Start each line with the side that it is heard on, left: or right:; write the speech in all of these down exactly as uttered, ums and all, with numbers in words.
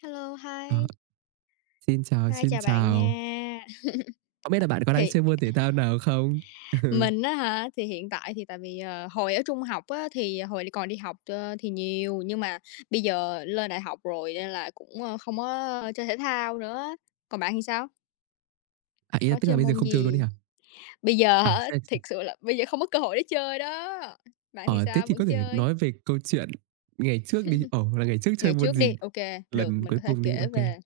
left: Hello,
right: Ờ,
left: hi,
right: xin chào,
left: hi,
right: xin
left: chào bạn
right: chào.
left: nha.
right: Không biết là bạn có đang
left: Thì
right: chơi môn thể thao nào không? Ừ.
left: mình á hả, thì hiện tại thì tại vì, ờ, hồi ở trung học á, thì hồi còn đi học, ơ, thì nhiều, nhưng mà bây giờ lên đại học rồi nên là cũng, ơ, không có chơi thể thao nữa. Còn bạn thì sao?
right: À, ý là
left: Có
right: tức
left: chơi
right: là bây giờ
left: môn
right: không chơi luôn đi
left: gì?
right: hả?
left: Bây giờ
right: À,
left: hả,
right: thế thì
left: thiệt sự là bây giờ không có cơ hội để chơi đó. Bạn thì
right: ờ, thế
left: sao,
right: thì
left: vẫn
right: có thể
left: chơi?
right: nói về câu chuyện ngày trước đi. Ồ, là ngày trước chơi
left: Ngày
right: môn
left: trước
right: gì
left: đi, ok được,
right: lần
left: mình
right: cuối
left: có thể
right: cùng đi,
left: kể
right: OK.
left: về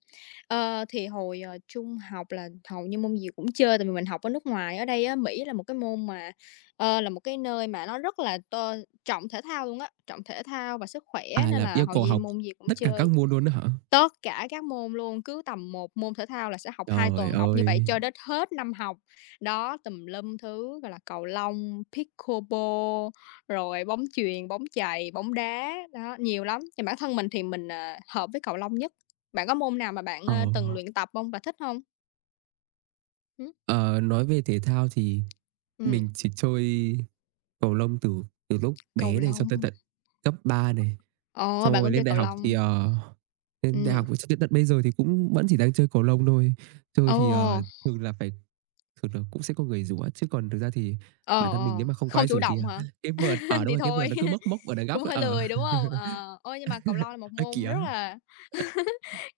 left: ờ, thì hồi, ờ, trung học là hầu như môn gì cũng chơi, tại vì mình học ở nước ngoài. Ở đây á, Mỹ là một cái môn mà, ờ, là một cái nơi mà nó rất là t trọng thể thao luôn á, trọng thể thao và sức khỏe
right: À,
left: nên
right: là
left: là
right: yêu
left: hầu
right: cầu
left: gì
right: học
left: môn gì cũng
right: tất cả các
left: chơi.
right: môn luôn đó hả?
left: Tất cả các môn luôn, cứ tầm một môn thể thao là sẽ học hai
right: Trời
left: tuần, học như vậy
right: ơi!
left: cho đến hết năm học. Đó, tùm lum thứ, gọi là, cầu lông, pickleball, rồi bóng chuyền, bóng chày, bóng đá, đó, nhiều lắm. Thì bản thân mình thì mình, ờ, hợp với cầu lông nhất. Bạn có môn nào mà bạn,
right: Ờ,
left: ơ, từng luyện tập không và thích không? Ừ,
right: ờ, nói về thể thao thì
left: ừm,
right: mình chỉ chơi cầu lông từ từ lúc
left: cầu
right: bé này, xong
left: lông.
right: tới tận cấp ba này.
left: Ồ,
right: Xong
left: bạn
right: rồi
left: cũng chơi
right: lên đại
left: cầu
right: học thì,
left: lông.
right: ờ, lên đại
left: Ừ.
right: học cho đến tận bây giờ thì cũng vẫn chỉ đang chơi cầu lông thôi. Chơi
left: Ồ.
right: thì, ờ, thường là phải thường là cũng sẽ có người rủ á, chứ còn thực ra thì bản
left: Ờ,
right: thân mình nếu
left: ờ,
right: mà không có
left: không
right: ai
left: chủ
right: rủ thì,
left: động
right: à,
left: hả?
right: cái vợt ở đâu
left: Thì
right: rồi, cái
left: thôi,
right: vợt nó cứ mốc mốc ở đằng
left: cũng
right: góc ở
left: hơi
right: ờ.
left: lười, đúng không? Ờ, ôi, nhưng mà cầu lông là một môn
right: kìa.
left: rất là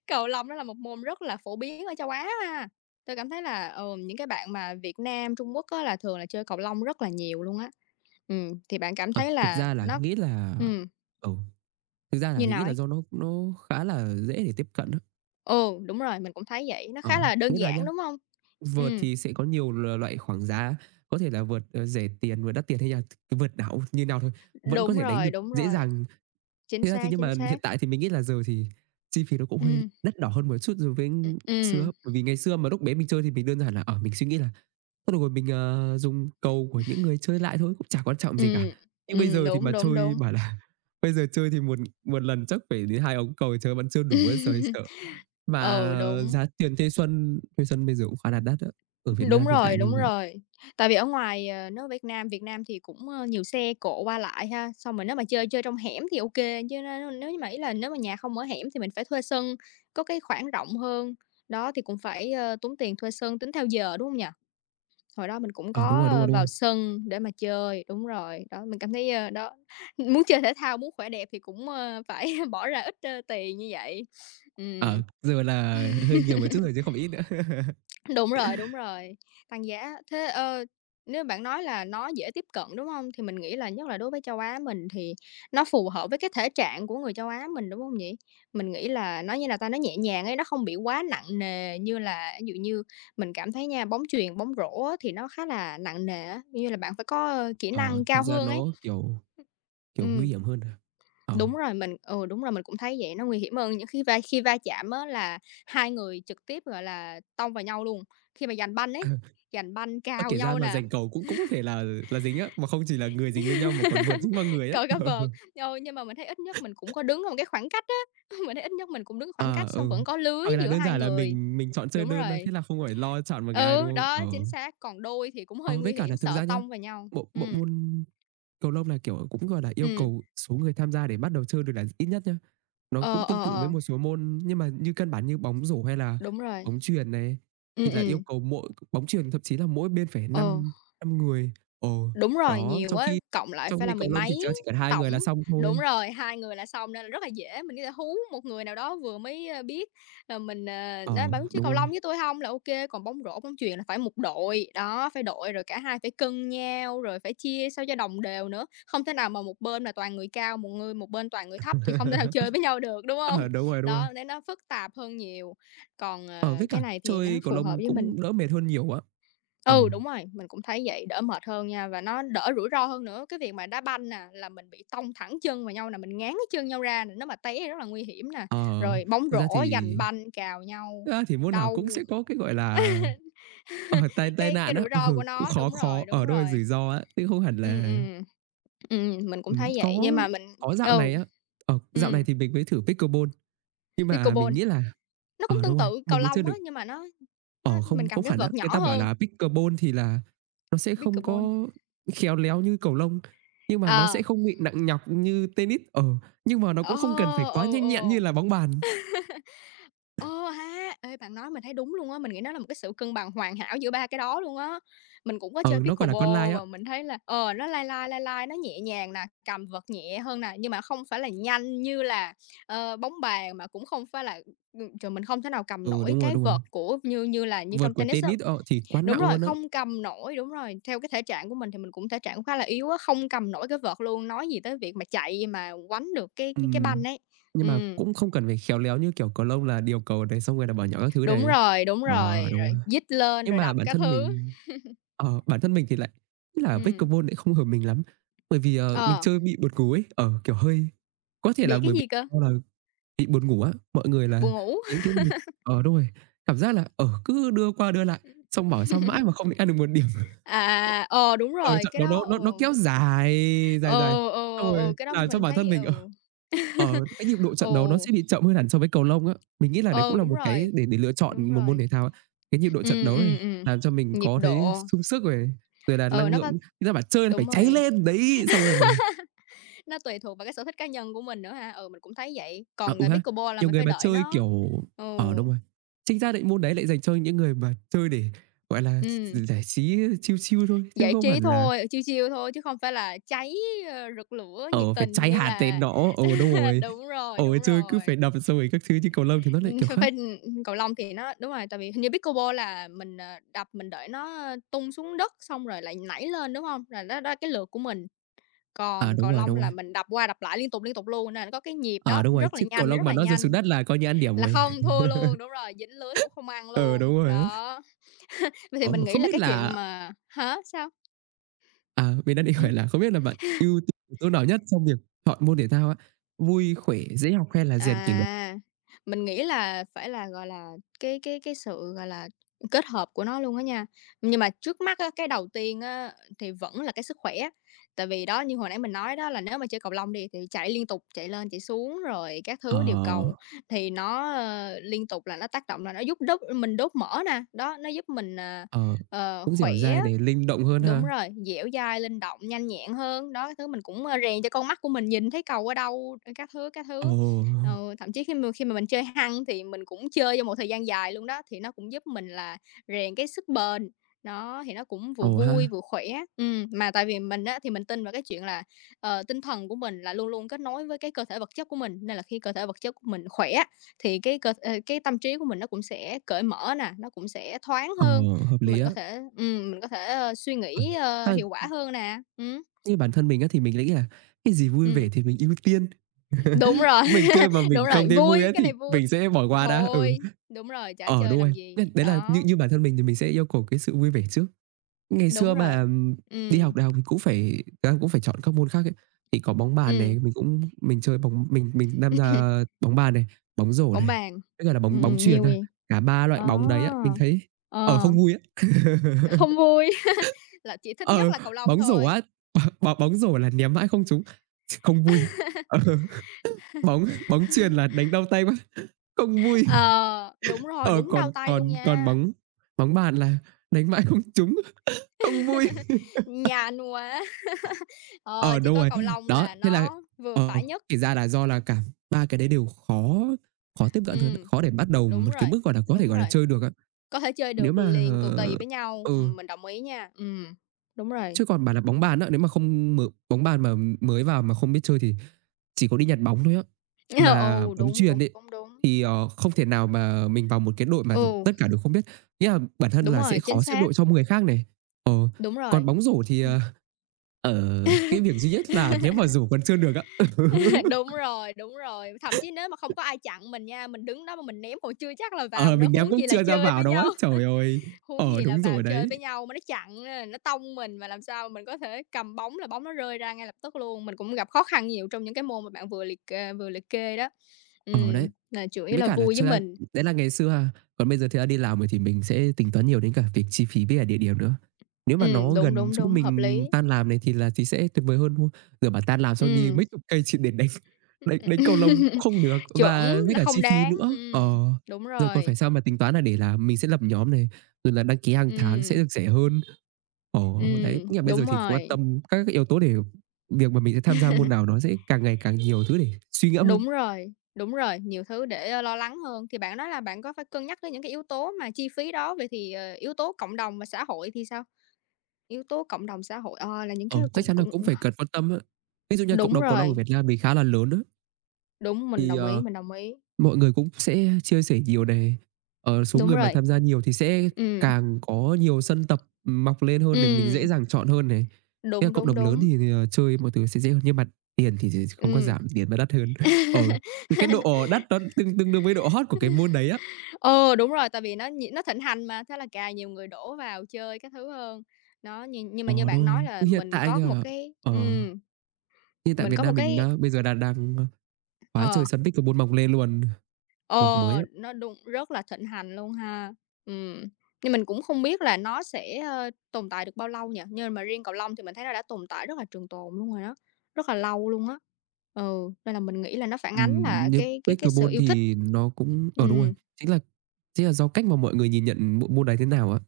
left: cầu lông đó là một môn rất là phổ biến ở châu Á ha. Tôi cảm thấy là, ừ, những cái bạn mà Việt Nam, Trung Quốc á là thường là chơi cầu lông rất là nhiều luôn á. Ừm, thì bạn cảm
right: Ờ,
left: thấy
right: thực
left: là
right: ra là
left: nó
right: nghĩ là
left: ừm,
right: ừ, thực ra là
left: như
right: mình nghĩ
left: nào
right: là
left: ấy?
right: do nó nó khá là dễ để tiếp cận đó.
left: Ừ, đúng rồi, mình cũng thấy vậy, nó khá
right: Ờ,
left: là đơn
right: nghĩa là
left: giản,
right: nhá,
left: đúng không?
right: vợt
left: Ừm,
right: thì sẽ có nhiều l loại khoảng giá, có thể là vợt, ờ, rẻ tiền, vợt đắt tiền hay là cái vợt nào như nào thôi, vẫn có
left: đúng
right: thể đánh
left: rồi,
right: được
left: đúng
right: dễ
left: rồi,
right: dàng.
left: chính
right: Thế ra thì
left: xác,
right: nhưng
left: chính
right: mà hiện
left: xác.
right: tại thì mình nghĩ là giờ thì chi phí nó cũng hơi
left: Ừm,
right: đắt đỏ hơn một chút so với
left: ừm, ừm.
right: xưa, bởi vì ngày xưa mà lúc bé mình chơi thì mình đơn giản là, ở mình suy nghĩ là: "Thôi được rồi, mình, ờ, dùng cầu của những người chơi lại thôi, cũng chả quan trọng gì
left: Ừm,
right: cả." Nhưng bây
left: ừm,
right: giờ thì
left: đúng,
right: mà
left: đúng,
right: chơi
left: đúng.
right: bảo là bây giờ chơi thì một một lần chắc phải đến hai ống cầu chơi vẫn chưa đủ ấy, trời, sợ. Mà
left: Ừ, đúng.
right: giá tiền thuê xuân thuê xuân bây giờ cũng khá là đắt á, ở Việt
left: Đúng
right: Nam hiện tại
left: rồi,
right: như
left: đúng
right: vậy.
left: rồi. Tại vì ở ngoài, ờ, nếu Việt Nam Việt Nam thì cũng, ơ, nhiều xe cộ qua lại ha, xong rồi nếu mà chơi chơi trong hẻm thì ok, chứ nếu nếu như mà ý là nếu mà nhà không ở hẻm thì mình phải thuê sân, có cái khoảng rộng hơn, đó, thì cũng phải, ơ, tốn tiền thuê sân tính theo giờ, đúng không nhỉ? Hồi đó mình cũng
right: Ờ, đúng
left: có,
right: rồi, đúng rồi,
left: ơ,
right: đúng
left: vào
right: rồi.
left: sân để mà chơi, đúng rồi, đó, mình cảm thấy, ơ, đó, muốn chơi thể thao, muốn khỏe đẹp thì cũng, ơ, phải bỏ ra ít, ơ, tiền như vậy.
right: Ờ, giờ là
left: Ừm.
right: hơi nhiều một chút rồi chứ không ít nữa.
left: Đúng rồi, đúng rồi, tăng giá. Thế, ơ, nếu bạn nói là nó dễ tiếp cận, đúng hông? Thì mình nghĩ là nhất là đối với châu Á mình thì nó phù hợp với cái thể trạng của người châu Á mình, đúng hông nhỉ? Mình nghĩ là nó như là ta, nó nhẹ nhàng ấy, nó không bị quá nặng nề như là ví dụ như mình cảm thấy nha, bóng chuyền, bóng rổ á thì nó khá là nặng nề á, như là bạn phải có, ơ, kỹ
right: Ờ,
left: năng
right: thực
left: cao
right: ra
left: hơn ấy.
right: nó, kiểu, kiểu, nguy
left: Ừm.
right: hiểm hơn. À. Ờ,
left: Đúng rồi, mình ừ, đúng rồi, mình cũng thấy vậy, nó nguy hiểm hơn những khi va khi va chạm á là hai người trực tiếp, gọi là, tông vào nhau luôn. Khi mà giành banh
right: ờ,
left: ấy, giành banh
right: ơ,
left: cào
right: kể ra
left: nhau
right: mà
left: nè,
right: rành cầu cũng cũng có thể là là dính á, mà không chỉ là người dính với nhau mà còn vượt dính vào người á.
left: cờ cả vợt, rồi nhưng mà mình thấy ít nhất mình cũng có đứng ở một cái khoảng cách á, mình thấy ít nhất mình cũng đứng khoảng
right: Ờ, à,
left: cách xong
right: ừ,
left: vẫn có lưới
right: hoặc là
left: giữa
right: đơn
left: hai
right: giản là
left: người.
right: mình mình chọn chơi
left: Đúng
right: đơn á,
left: rồi.
right: thế là không phải lo chọn một cái ai, đúng
left: Ừ, đó,
right: không? Ờ.
left: chính xác, còn đôi thì cũng hơi
right: Ờ,
left: nguy
right: với cả
left: hiểm,
right: là thực
left: sợ
right: ra nhá,
left: tông vào nhau.
right: bộ bộ
left: Ừ,
right: môn cầu lông là, kiểu, cũng, gọi là, yêu
left: ừ,
right: cầu số người tham gia để bắt đầu chơi được là ít nhất nhá. Nó
left: ờ,
right: cũng
left: ờ,
right: tương tự với
left: ờ,
right: một số môn nhưng mà như căn bản như bóng rổ hay là
left: đúng rồi.
right: bóng chuyền này,
left: Ừ,
right: thì là
left: ừ,
right: yêu cầu mỗi bóng chuyền thậm chí là mỗi bên phải
left: ờ.
right: năm năm người. Ồ.
left: Đúng rồi,
right: Đó,
left: nhiều
right: trong
left: á,
right: khi
left: cộng lại
right: trong
left: phải là
right: khi
left: mười
right: cầu lông thì
left: mấy
right: chỉ cần hai
left: tổng.
right: người là xong
left: Đúng
right: thôi.
left: rồi, hai người là xong nên là rất là dễ, mình có thể hú một người nào đó vừa mới, ơ, biết là mình, ờ,
right: Ờ,
left: "Nói bạn muốn chơi
right: đúng
left: cầu lông
right: rồi.
left: với tôi không là ok," còn bóng rổ, bóng chuyền là phải một đội, đó, phải đội rồi cả hai phải cân nhau, rồi phải chia sao cho đồng đều nữa. Không thể nào mà một bên là toàn người cao, một người một bên toàn người thấp thì không thể nào chơi với nhau được, đúng không?
right: Ờ, đúng rồi, đúng rồi.
left: Đó, nên nó phức tạp hơn nhiều, còn,
right: Ờ,
left: ờ,
right: với
left: cái
right: cả
left: này thì nó
right: chơi cầu
left: phù hợp
right: lông
left: với mình.
right: cũng đỡ mệt hơn nhiều á.
left: Ừ,
right: Ừ,
left: đúng rồi, mình cũng thấy vậy, đỡ mệt hơn nha và nó đỡ rủi ro hơn nữa. Cái việc mà đá banh nè, là mình bị tông thẳng chân vào nhau nè, mình ngán cái chân nhau ra nè, nếu mà té rất là nguy hiểm nè.
right: ờ,
left: Rồi bóng
right: thực ra
left: rổ, giành
right: thì
left: banh, cào nhau,
right: thực ra thì môn nào
left: đau.
right: cũng sẽ có cái, gọi là, ờ, tai tai
left: Cái cái
right: nạn á,
left: rủi ro của
right: ừ, cũng
left: nó,
right: khó
left: đúng
right: khó
left: rồi, đúng
right: ở đâu là
left: rồi.
right: rủi ro á, chứ không hẳn
left: Ừm,
right: là
left: ừm, ừm, mình cũng
right: ừm,
left: thấy vậy,
right: có
left: nhưng mà mình
right: có dạo
left: ừ,
right: này á, ờ, dạo này
left: ừm,
right: thì mình mới thử pickleball, nhưng mà mình
left: pickleball,
right: nghĩ là
left: nó
right: ở
left: cũng tương
right: đúng rồi,
left: tự cầu
right: mình mới chưa
left: lông á,
right: được
left: nhưng mà nó nó
right: ở
left: mình
right: không
left: cầm
right: không
left: cái
right: hẳn á,
left: vợt
right: người
left: nhỏ
right: ta bảo
left: hơn,
right: là pickleball thì là nó sẽ không
left: pickleball.
right: có khéo léo như cầu lông, nhưng mà nó
left: Ờ,
right: sẽ không bị nặng nhọc như tennis, ờ, nhưng mà nó
left: ờ,
right: cũng không cần phải quá
left: ừ,
right: nhanh nhẹn
left: ừ.
right: như là bóng bàn,
left: Ờ ha! Ê, bạn nói mình thấy đúng luôn á, mình nghĩ nó là một cái sự cân bằng hoàn hảo giữa ba cái đó luôn á. Mình cũng có chơi
right: ừ, nó, gọi là, con lai
left: pickleball
right: á.
left: và mình thấy là, ờ, nó lai lai, lai lai, nó nhẹ nhàng nè, cầm vợt nhẹ hơn nè, nhưng mà không phải là nhanh như là, ờ, bóng bàn, mà cũng không phải là ừm, trời, mình không thể nào cầm
right: Ừ,
left: nổi
right: đúng rồi,
left: cái
right: đúng rồi,
left: vợt của như như là như
right: vợt
left: trong
right: của
left: tennis á.
right: tennis, ờ, thì quá
left: Đúng
right: nặng
left: rồi,
right: luôn á.
left: không cầm nổi, đúng rồi, theo cái thể trạng của mình thì mình cũng thể trạng cũng khá là yếu á, không cầm nổi cái vợt luôn, nói gì tới việc mà chạy mà quánh được cái cái cái banh
right: Ừm,
left: ấy.
right: nhưng mà
left: Ừm.
right: cũng không cần phải khéo léo như kiểu cầu lông là điều cầu này, xong rồi là bỏ nhỏ các thứ
left: Đúng
right: này.
left: rồi, đúng
right: Ờ,
left: rồi,
right: đúng
left: rồi
right: rồi.
left: dít lên
right: Nhưng
left: rồi
right: mà
left: đập
right: bản
left: các
right: thân
left: thứ.
right: mình ờ, bản thân mình thì lại ý là
left: Ừm,
right: pickleball lại không hợp mình lắm, bởi vì, ờ, mình
left: ờ,
right: chơi bị buồn ngủ ấy, ờ, kiểu, hơi có thể là
left: bị cái
right: bởi vì
left: gì cơ?
right: do là bị buồn ngủ á, mọi người là
left: Buồn ngủ.
right: những cái người ờ, đúng rồi, cảm giác là, ờ, cứ đưa qua đưa lại, xong bảo sao mãi mà không định ăn được một điểm.
left: À, ờ, đúng
right: Ừ,
left: rồi,
right: trận
left: cái
right: đấu nó
left: đó,
right: nó nó
left: ừ,
right: kéo dài, dài, dài,
left: ờ, ờ,
right: xong
left: ừ, ừ,
right: rồi
left: cái đó
right: làm cho
left: mình
right: bản thân
left: thấy,
right: mình,
left: ừ,
right: ờ, ờ, cái nhịp độ trận đấu nó
left: ừ,
right: sẽ bị chậm hơn hẳn so với cầu lông á. Mình nghĩ là đấy cũng
left: ừ,
right: là
left: đúng
right: một cái
left: rồi,
right: để để lựa
left: đúng
right: chọn một
left: rồi.
right: môn thể thao á. Cái nhịp độ trận
left: Ừ,
right: đấu
left: ừ,
right: này
left: ừm,
right: làm cho mình
left: nhịp
right: có thấy
left: độ,
right: sung sức này, rồi là
left: ờ
right: năng
left: nó
right: lượng,
left: có
right: người ta bảo chơi là phải
left: đúng
right: cháy
left: rồi,
right: lên, đấy, xong rồi là
left: nó tùy thuộc vào cái sở thích cá nhân của mình nữa ha, ừ, mình cũng thấy vậy.
right: à,
left: Còn,
right: ừ
left: à,
right: ha,
left: pickleball là
right: nhiều
left: mình
right: người
left: phải
right: mà
left: đợi
right: chơi,
left: nó,
right: kiểu
left: ừ,
right: ờ, đúng rồi, chính ra lại môn đấy lại dành cho những người mà chơi để, gọi là,
left: ừm.
right: giải trí chill chill thôi, chứ
left: Giải
right: không
left: trí
right: hẳn là
left: thôi, ừ, chill chill thôi chứ không phải là cháy, ơ, rực lửa, nhiệt
right: Ờ, phải
left: tình
right: chai
left: như
right: hạt lên
left: là
right: nó, ừ, đúng rồi.
left: đúng rồi,
right: Ừ,
left: đúng
right: chơi cứ
left: rồi.
right: phải đập xong rồi các thứ, chứ cầu lông thì nó lại
left: Ừm,
right: kiểu
left: ph
right: khác.
left: phải ừm, cầu lông thì nó đúng rồi, tại vì hình như pickleball là mình, ờ, đập mình để nó tung xuống đất xong rồi lại nảy lên, đúng không? Là đó đó là cái lượt của mình.
right: À,
left: Còn
right: đúng
left: cầu
right: rồi,
left: lông
right: đúng rồi.
left: là mình đập qua đập lại liên tục, liên tục luôn, nên nó có cái nhịp
right: À,
left: đó,
right: đúng rồi,
left: rất là
right: chứ cầu
left: nhanh,
right: lông
left: rất
right: mà
left: là
right: nó rơi xuống
left: nhanh,
right: đất là coi như ăn điểm
left: là
right: rồi.
left: không thua luôn, đúng rồi, dính lưới cũng không ăn
right: Ừ,
left: luôn.
right: đúng rồi á.
left: Đó, vậy thì
right: Ờ,
left: mình nghĩ
right: không
left: là
right: biết
left: cái chuyện
right: là
left: mà hả? Sao?
right: à, mình đang định hỏi là không biết là bạn ưu tiên chỗ nào nhất trong việc chọn môn thể thao á? Vui, khỏe, dễ học hay là rèn kỷ luật?
left: À, mình nghĩ là phải là, gọi là, cái cái cái sự, gọi là, kết hợp của nó luôn á nha. Nhưng mà trước mắt á, cái đầu tiên á, thì vẫn là cái sức khỏe, tại vì đó, như hồi nãy mình nói đó là nếu mà chơi cầu lông đi, thì chạy liên tục, chạy lên chạy xuống rồi các
right: Ờ,
left: thứ, điều cầu, thì nó, ờ, liên tục là nó tác động là nó giúp đốt mình đốt mỡ nè, đó, nó giúp mình, à,
right: ờ,
left: ờ,
right: cũng
left: khỏe.
right: dẻo dai này, linh động hơn
left: Đúng
right: ha?
left: rồi, dẻo dai, linh động, nhanh nhẹn hơn, đó, cái thứ mình cũng, ơ, rèn cho con mắt của mình nhìn thấy cầu ở đâu, ờ, các thứ, các
right: Ồ,
left: thứ. Ừ, thậm chí khi mà khi mà mình chơi Hăng thì mình cũng chơi trong một thời gian dài luôn đó, thì nó cũng giúp mình là rèn cái sức bền, nó thì nó cũng vừa
right: ồ ha,
left: vui vừa khỏe. Ừm, mà tại vì mình á thì mình tin vào cái chuyện là, ờ, tinh thần của mình là luôn luôn kết nối với cái cơ thể vật chất của mình, nên là khi cơ thể vật chất của mình khỏe thì cái cơ ờ, cái tâm trí của mình nó cũng sẽ cởi mở nè, nó cũng sẽ thoáng
right: ờ,
left: hơn.
right: hợp lý
left: Mình có
right: á.
left: thể ừm, mình có thể, ơ, suy
right: Ờ,
left: nghĩ, ơ,
right: ha,
left: hiệu quả hơn nè. Ừm,
right: như bản thân mình á, thì mình nghĩ là cái gì vui vẻ
left: ừm,
right: thì mình ưu tiên.
left: đúng rồi,
right: Mình chơi mà
left: đúng
right: mình
left: rồi,
right: không thấy vui
left: vui,
right: á
left: cái này
right: thì
left: vui
right: mình sẽ bỏ
left: thì
right: qua đã, ừ.
left: thôi, đúng rồi, chả
right: Ờ,
left: chơi
right: đúng rồi.
left: làm gì,
right: Nên đấy là như
left: đó,
right: như bản thân mình thì mình sẽ yêu cầu cái sự vui vẻ trước. Ngày
left: đúng
right: xưa
left: rồi.
right: mà, ừm, đi
left: Ừm,
right: học đại học thì cũng phải thực ra cũng phải chọn các môn khác ấy, thì có bóng bàn
left: ừm,
right: này, mình cũng mình chơi bóng mình mình tham gia bóng bàn này, bóng rổ
left: bóng
right: này,
left: bàn,
right: với cả là bóng bóng
left: ừm,
right: chuyền
left: nhiều
right: thôi.
left: gì,
right: Cả ba loại
left: Ờ,
right: bóng đấy á, mình thấy, ờ,
left: ờ,
right: không vui á.
left: không vui, là chỉ thích nhất
right: Ờ,
left: là cầu lông
right: bóng rổ
left: thôi.
right: á, b bóng rổ là ném mãi không trúng, không vui. Ờ, bóng bóng chuyền là đánh đau tay quá, không vui.
left: Ờ, đúng rồi,
right: Ờ,
left: đúng đau
right: còn
left: tay luôn
right: còn còn
left: nha,
right: bóng bóng bàn là đánh mãi không trúng, không vui.
left: nhàn quá, ờ,
right: Ờ,
left: chỉ
right: đúng
left: có
right: rồi.
left: cầu lông
right: Đó,
left: là
right: thế là,
left: nó vừa
right: ờ,
left: phải nhất.
right: kể ra là do là cả ba cái đấy đều khó khó tiếp cận hơn á,
left: Ừm,
right: khó để bắt đầu
left: đúng
right: một cái
left: rồi,
right: mức, gọi là, có thể,
left: đúng
right: gọi là,
left: rồi.
right: chơi được á.
left: Có thể chơi
right: Nếu
left: được
right: mà
left: liền tù tì
right: ờ,
left: với nhau,
right: ừ,
left: ừm, mình đồng ý nha. Ừm, đúng rồi.
right: chứ còn bảo là bóng bàn á, nếu mà không m bóng bàn mà mới vào mà không biết chơi thì chỉ có đi nhặt bóng thôi á. Mà
left: Ừ,
right: bóng
left: đúng, đúng,
right: chuyền ấy,
left: đúng, đúng.
right: thì, ờ, không thể nào mà mình vào một cái đội mà
left: Ừ,
right: tất cả đều không biết, nghĩa là bản thân
left: đúng
right: là sẽ
left: rồi, chính
right: khó xếp
left: xác,
right: đội cho người khác này. Ờ,
left: đúng rồi.
right: còn bóng rổ thì,
left: Ừm.
right: ờ, ờ, cái việc duy nhất là ném vào rổ còn chưa được á.
left: Đúng rồi, đúng rồi, thậm chí nếu mà không có ai chặn mình nha, mình đứng đó mà mình ném còn chưa chắc là
right: Ừ.
left: vào
right: Ờ,
left: nữa,
right: mình
left: huống
right: ném cũng
left: gì là
right: chưa ra
left: chơi
right: vào
left: với
right: đâu á.
left: nhau,
right: Trời ơi!
left: huống
right: Ờ,
left: gì là
right: đúng
left: vào
right: rồi đấy.
left: chơi với nhau mà nó chặn á, nó tông mình mà làm sao mình có thể cầm bóng là bóng nó rơi ra ngay lập tức luôn. Mình cũng gặp khó khăn nhiều trong những cái môn mà bạn vừa liệt kê vừa liệt kê đó.
right: Ờ, đấy.
left: Ừm, là chủ yếu
right: Với
left: là
right: cả là
left: vui với
right: cho ra
left: mình.
right: đấy là ngày xưa ha, còn bây giờ thì ra đi làm rồi thì mình sẽ tính toán nhiều đến cả việc chi phí với cả địa điểm nữa. Nếu mà nó
left: Ừm, đúng,
right: gần
left: đúng,
right: chỗ
left: đúng, hợp
right: mình
left: lý.
right: tan làm này thì là thì sẽ tuyệt vời hơn, đúng không? Giờ bảo tan làm xong đi
left: Ừm.
right: mấy chục cây chỉ để đánh đánh đánh cầu lông cũng không được
left: Chuẩn,
right: và với
left: nó
right: cả chi
left: không
right: phí
left: đáng.
right: nữa.
left: Ừm,
right: Ờ,
left: đúng
right: giờ còn
left: rồi.
right: phải sao mà tính toán là để là mình sẽ lập nhóm này, rồi là đăng ký hàng tháng sẽ
left: Ừm,
right: được rẻ hơn. Ồ, đấy,
left: ừm,
right: nghĩa là bây giờ
left: đúng
right: thì quan
left: rồi,
right: tâm các cái yếu tố để việc mà mình sẽ tham gia môn nào nó sẽ càng ngày càng nhiều thứ để suy ngẫm hơn.
left: đúng rồi, đúng rồi, nhiều thứ để, ơ, lo lắng hơn. Thì bạn nói là bạn có phải cân nhắc đến những cái yếu tố mà chi phí đó, vậy thì, ờ, yếu tố cộng đồng và xã hội thì sao? Yếu tố cộng đồng xã hội, ờ, là những cái
right: Ờ, chắc
left: cũng
right: chắn là
left: cũng
right: cũng phải cần quan tâm á. Ví dụ như cộng
left: đúng
right: đồng cầu lông ở
left: rồi,
right: Việt Nam mình khá là lớn á,
left: đúng, mình
right: thì,
left: đồng ý,
right: ờ,
left: mình đồng ý.
right: mọi người cũng sẽ chia sẻ nhiều này, ờ, số
left: Đúng
right: người mà
left: rồi,
right: tham gia nhiều thì sẽ
left: ừm,
right: càng có nhiều sân tập, ừm, mọc lên hơn này, mình
left: ừm,
right: dễ dàng chọn hơn này. Thế là
left: đúng,
right: cộng
left: đúng,
right: đồng lớn
left: đúng,
right: thì thì, ờ, chơi mọi thứ sẽ dễ hơn, nhưng mà tiền thì thì không có
left: ừm.
right: giảm, tiền nó đắt hơn. Ờ, thì cái độ đắt nó tương tương đương với độ hot của cái môn đấy á.
left: Ờ, đúng rồi, tại vì nó nh nó thịnh hành mà, thế là càng nhiều người đổ vào chơi các thứ hơn. Đó, nhưng nhưng mà như
right: Ờ,
left: bạn
right: đúng
left: nói
right: rồi.
left: là
right: Hiện
left: mình
right: tại
left: có một
right: nha,
left: cái
right: ờ,
left: ừm,
right: hiện tại
left: mình
right: Việt
left: có một
right: Nam mình
left: cái
right: đã bây giờ là đang, ơ, quá
left: ờ,
right: trời sân bích và môn mọc lên luôn, mọc
left: ờ,
right: mới á.
left: nó đúng, rất là thịnh hành luôn ha. Ừm, nhưng mình cũng không biết là nó sẽ, ơ, tồn tại được bao lâu nhỉ? Nhưng mà riêng cầu lông thì mình thấy nó đã tồn tại rất là trường tồn luôn rồi đó, rất là lâu luôn á. Ừ, nên là mình nghĩ là nó phản ánh là
right: Ừm, như
left: cái cái cái sự
right: pickleball
left: yêu thích.
right: thì nó cũng, ờ, đúng rồi,
left: Ừm,
right: chính là chính là do cách mà mọi người nhìn nhận bộ môn đấy thế nào á.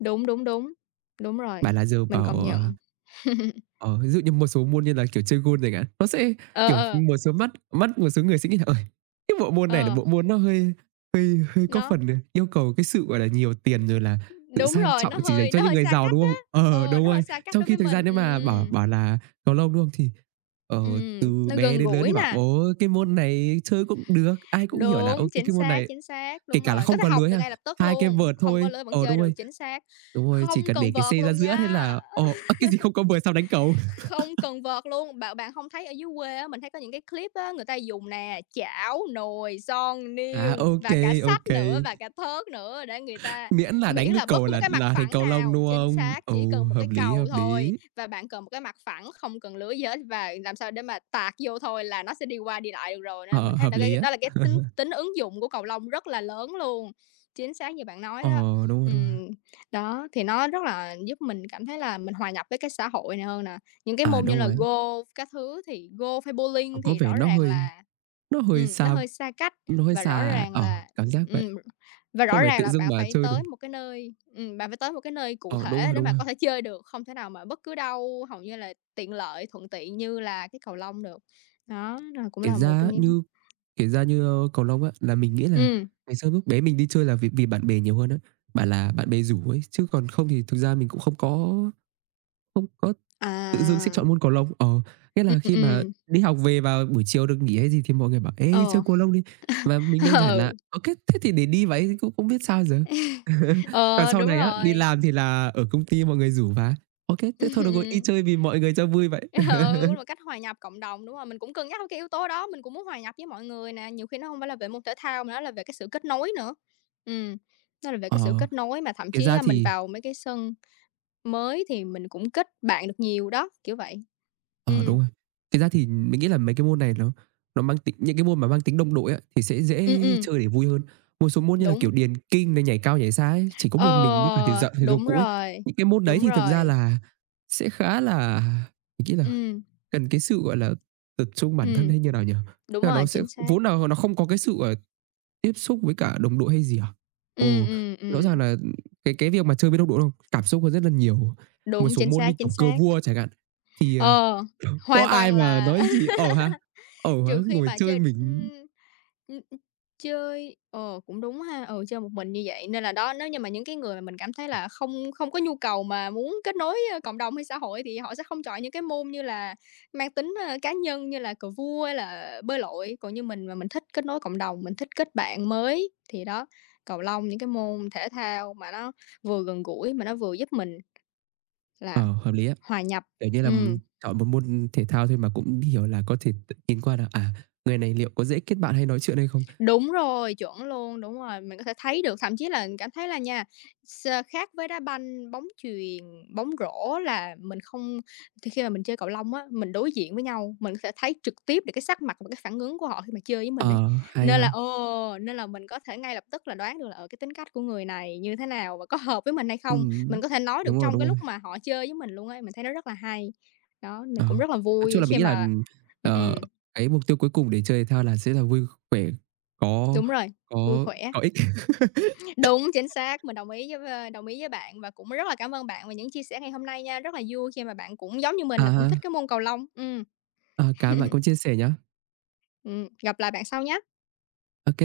left: đúng, đúng, đúng. Đúng rồi,
right: Bảo là giờ
left: mình
right: bảo,
left: công
right: ờ,
left: nhận.
right: ờ, ví dụ như một số môn như là, kiểu, chơi golf chẳng hạn, nó sẽ,
left: Ờ,
right: kiểu,
left: ờ.
right: một số mắt mắt một số người sẽ nghĩ là "Ơi, cái bộ môn này là
left: Ờ,
right: bộ môn nó hơi hơi có
left: nó
right: phần, ờ, yêu cầu cái sự, gọi là, nhiều tiền rồi là sự
left: đúng
right: sang
left: rồi,
right: trọng
left: nó
right: chỉ dành
left: hơi
right: cho
left: nó
right: những
left: hơi
right: người
left: xa
right: giàu",
left: cách
right: đúng
left: á,
right: không? Ờ,
left: ờ,
right: đúng
left: nó hơi
right: rồi,
left: xa cách
right: trong
left: đối
right: khi
left: với
right: thực ra
left: mình,
right: nếu mà bảo
left: ừm,
right: bảo là cầu lông, đúng không? Thì, ờ,
left: ừm,
right: từ
left: nó
right: bé
left: gần
right: đến lớn
left: gũi
right: thì bảo:
left: nè,
right: "Ồ, cái môn này chơi cũng được", ai cũng hiểu là
left: đúng,
right: "Ô kê,
left: chính
right: cái môn
left: xác,
right: này".
left: chính xác,
right: Kể
left: đúng
right: cả là
left: rồi, có
right: không
left: thể
right: có
left: học
right: lưới
left: được
right: ha,
left: ngay lập tức
right: hai cái
left: luôn,
right: vợt
left: không có
right: thôi.
left: lứa vẫn
right: Ờ,
left: chơi
right: đúng
left: được,
right: rồi,
left: chính xác,
right: đúng rồi, chỉ
left: không
right: cần
left: cần
right: để cái
left: vợt
right: xe ra
left: luôn
right: giữa thế
left: nha.
right: là ờ, ơ, cái gì không có vợt sao đánh cầu?
left: Không cần vợt luôn, bạn bạn không thấy ở dưới quê á, mình thấy có những cái clip á, người ta dùng nè, chảo, nồi, son, niêu
right: À, ok
left: và cả sách
right: ok
left: nữa, và cả thớt nữa để người ta
right: miễn là
left: miễn
right: đánh
left: là
right: được
left: bất
right: cầu
left: cứ một
right: là
left: cái mặt
right: là thành
left: phẳng
right: cầu lông,
left: nào
right: đúng
left: chính
right: không?
left: xác, chỉ cần
right: Ừ,
left: một cái
right: hợp lý,
left: cầu
right: hợp
left: thôi
right: lý.
left: và bạn cần một cái mặt phẳng, không cần lưới gì hết và làm sao để mà tạt vô thôi là nó sẽ đi qua đi lại được rồi, nên là
right: Ờ,
left: mình thấy
right: hợp
left: là
right: lý
left: cái
right: á.
left: đó là cái tính tính ứng dụng của cầu lông rất là lớn luôn. Chính xác như bạn nói
right: Ờ,
left: đó.
right: đúng rồi, đúng rồi.
left: Ừm, đó, thì nó rất là giúp mình cảm thấy là mình hòa nhập với cái xã hội này hơn nè. Những cái
right: À,
left: môn như
right: đúng
left: là
right: rồi.
left: golf các thứ thì golf hay bowling
right: Ờ, có
left: thì
right: vẻ
left: rõ
right: nó
left: ràng
right: hơi
left: là,
right: nó hơi
left: ừm, nó
right: xa
left: hơi xa cách
right: nó hơi
left: và rõ
right: xa
left: ràng
right: ờ,
left: là
right: cảm giác vậy.
left: ừm, và
right: Không
left: rõ
right: phải
left: ràng
right: tự
left: là
right: dưng
left: bạn
right: mà
left: phải
right: chơi được.
left: tới một cái nơi ừm, bạn phải tới một cái nơi cụ
right: Ờ, đúng
left: thể
right: rồi,
left: để
right: đúng
left: mà
right: rồi.
left: có thể chơi được, không thể nào mà bất cứ đâu hầu như là tiện lợi, thuận tiện như là cái cầu lông được. Đó, là cũng
right: Kể
left: là
right: ra
left: một trong
right: á,
left: những
right: như kể ra như, ơ, cầu lông á, là mình nghĩ là
left: ừm,
right: ngày xưa lúc bé mình đi chơi là vì vì bạn bè nhiều hơn á, bảo là bạn bè rủ ấy, chứ còn không thì thực ra mình cũng không có không có tự dưng sẽ
left: à,
right: chọn môn cầu lông. Ờ, nghĩa
left: ừm,
right: là khi mà
left: ừm,
right: đi học về vào buổi chiều được nghỉ hay gì thì mọi người bảo: "Ê, đi
left: ờ,
right: chơi cầu lông đi." Và mình đơn giản là
left: ừ,
right: "Ô kê, thế thì để đi vậy." Cũng không biết sao giờ. Còn
left: ờ,
right: sau
left: đúng
right: này á, đi
left: rồi.
right: làm thì là ở công ty mọi người rủ và "Ô kê, thế thôi được rồi, đi chơi vì mọi người cho vui vậy."
left: Ờ, Ừ, một cách hòa nhập cộng đồng, đúng rồi, mình cũng cân nhắc cái yếu tố đó, mình cũng muốn hòa nhập với mọi người nè, nhiều khi nó không phải là về môn thể thao mà nó là về cái sự kết nối nữa. Ừm, nó là về cái sự
right: Ờ,
left: kết nối mà thậm
right: kể
left: chí,
right: ra
left: a, mình
right: thì,
left: vào mấy cái sân mới thì mình cũng kết bạn được nhiều đó, kiểu vậy.
right: ờ,
left: Ừm,
right: đúng rồi. Thực ra thì mình nghĩ là mấy cái môn này nó nó mang tính những cái môn mà mang tính đồng đội á, thì sẽ
left: ừm,
right: dễ
left: ừm,
right: chơi để vui hơn. Một số môn như là,
left: đúng,
right: kiểu, điền kinh này, nhảy cao nhảy xa ấy, chỉ có một mình với cả thể
left: ờ,
right: dạo thể dục
left: đúng
right: cũ ấy.
left: rồi,
right: Những cái môn đấy
left: đúng
right: thì thực ra
left: rồi,
right: là sẽ khá là, mình nghĩ là
left: ừm,
right: cần cái sự, gọi là, tập trung bản thân
left: ừm,
right: hay như nào nhỉ?
left: đúng
right: Tức là
left: rồi,
right: nó sẽ
left: chính xác.
right: vốn là nó không có cái sự, ờ, tiếp xúc với cả đồng đội hay gì à?
left: Ừm,
right: Ồ,
left: ừm,
right: rõ ràng
left: ừm,
right: là cái cái việc mà chơi với đồng đội đâu, cảm xúc hơn rất là nhiều. Một
left: đúng,
right: số
left: chính
right: môn
left: xác,
right: như,
left: chính
right: kiểu, cờ
left: xác.
right: vua chẳng hạn, thì, ờ,
left: Ờ,
right: có
left: hoàn
right: ai
left: toàn
right: mà
left: là
right: nói gì "Ẩu hả? Ẩu hả?
left: trừ khi
right: Ngồi
left: mà
right: chơi
left: chơi ưm,
right: mình".
left: ừm, ừm, chơi ờ, cũng đúng ha, ừ, chơi một mình như vậy nên là đó, nếu như mà những cái người mà mình cảm thấy là không không có nhu cầu mà muốn kết nối, ơ, cộng đồng hay xã hội thì họ sẽ không chọn những cái môn như là mang tính, ơ, cá nhân như là cờ vua hay là bơi lội. Còn như mình mà mình thích kết nối cộng đồng, mình thích kết bạn mới thì đó, cầu lông, những cái môn thể thao mà nó vừa gần gũi mà nó vừa giúp mình là
right: Ờ, hợp lý á.
left: hòa nhập.
right: Kiểu như là,
left: Ừm.
right: ừm, chọn một môn thể thao thôi mà cũng hiểu là có thể tự nhìn qua là, à, người này liệu có dễ kết bạn hay nói chuyện hay không?
left: Đúng rồi, chuẩn luôn, đúng rồi, mình có thể thấy được, thậm chí là mình cảm thấy là nha, s khác với đá banh, bóng chuyền, bóng rổ là mình không thì khi mà mình chơi cầu lông á, mình đối diện với nhau, mình có thể thấy trực tiếp được cái sắc mặt và cái phản ứng của họ khi mà chơi với mình ấy.
right: Ờ, hay
left: Nên
right: ha.
left: là ồ, nên là mình có thể ngay lập tức là đoán được là, ờ, cái tính cách của người này như thế nào và có hợp với mình hay không. Mình
right: Ừm,
left: có thể nói được
right: đúng rồi,
left: trong cái
right: đúng
left: lúc
right: rồi.
left: mà họ chơi với mình luôn ấy, mình thấy nó rất là hay. Đó, mình
right: Ờ,
left: cũng rất là
right: nói chung
left: vui
right: là mình
left: khi
right: nghĩ là,
left: mà
right: ờ,
left: ừm,
right: cái mục tiêu cuối cùng để chơi thể thao là sẽ là vui khỏe, có
left: đúng rồi, vui
right: có
left: khỏe.
right: có ích.
left: Đúng, chính xác, mình đồng ý với, ờ, đồng ý với bạn và cũng rất là cảm ơn bạn về những chia sẻ ngày hôm nay nha. Rất là vui khi mà bạn cũng giống như mình
right: À
left: là cũng
right: ha,
left: thích cái môn cầu lông. Ừm,
right: à, cảm ơn
left: ừm,
right: bạn cũng chia sẻ nhá.
left: gặp lại bạn sau nhé
right: Ok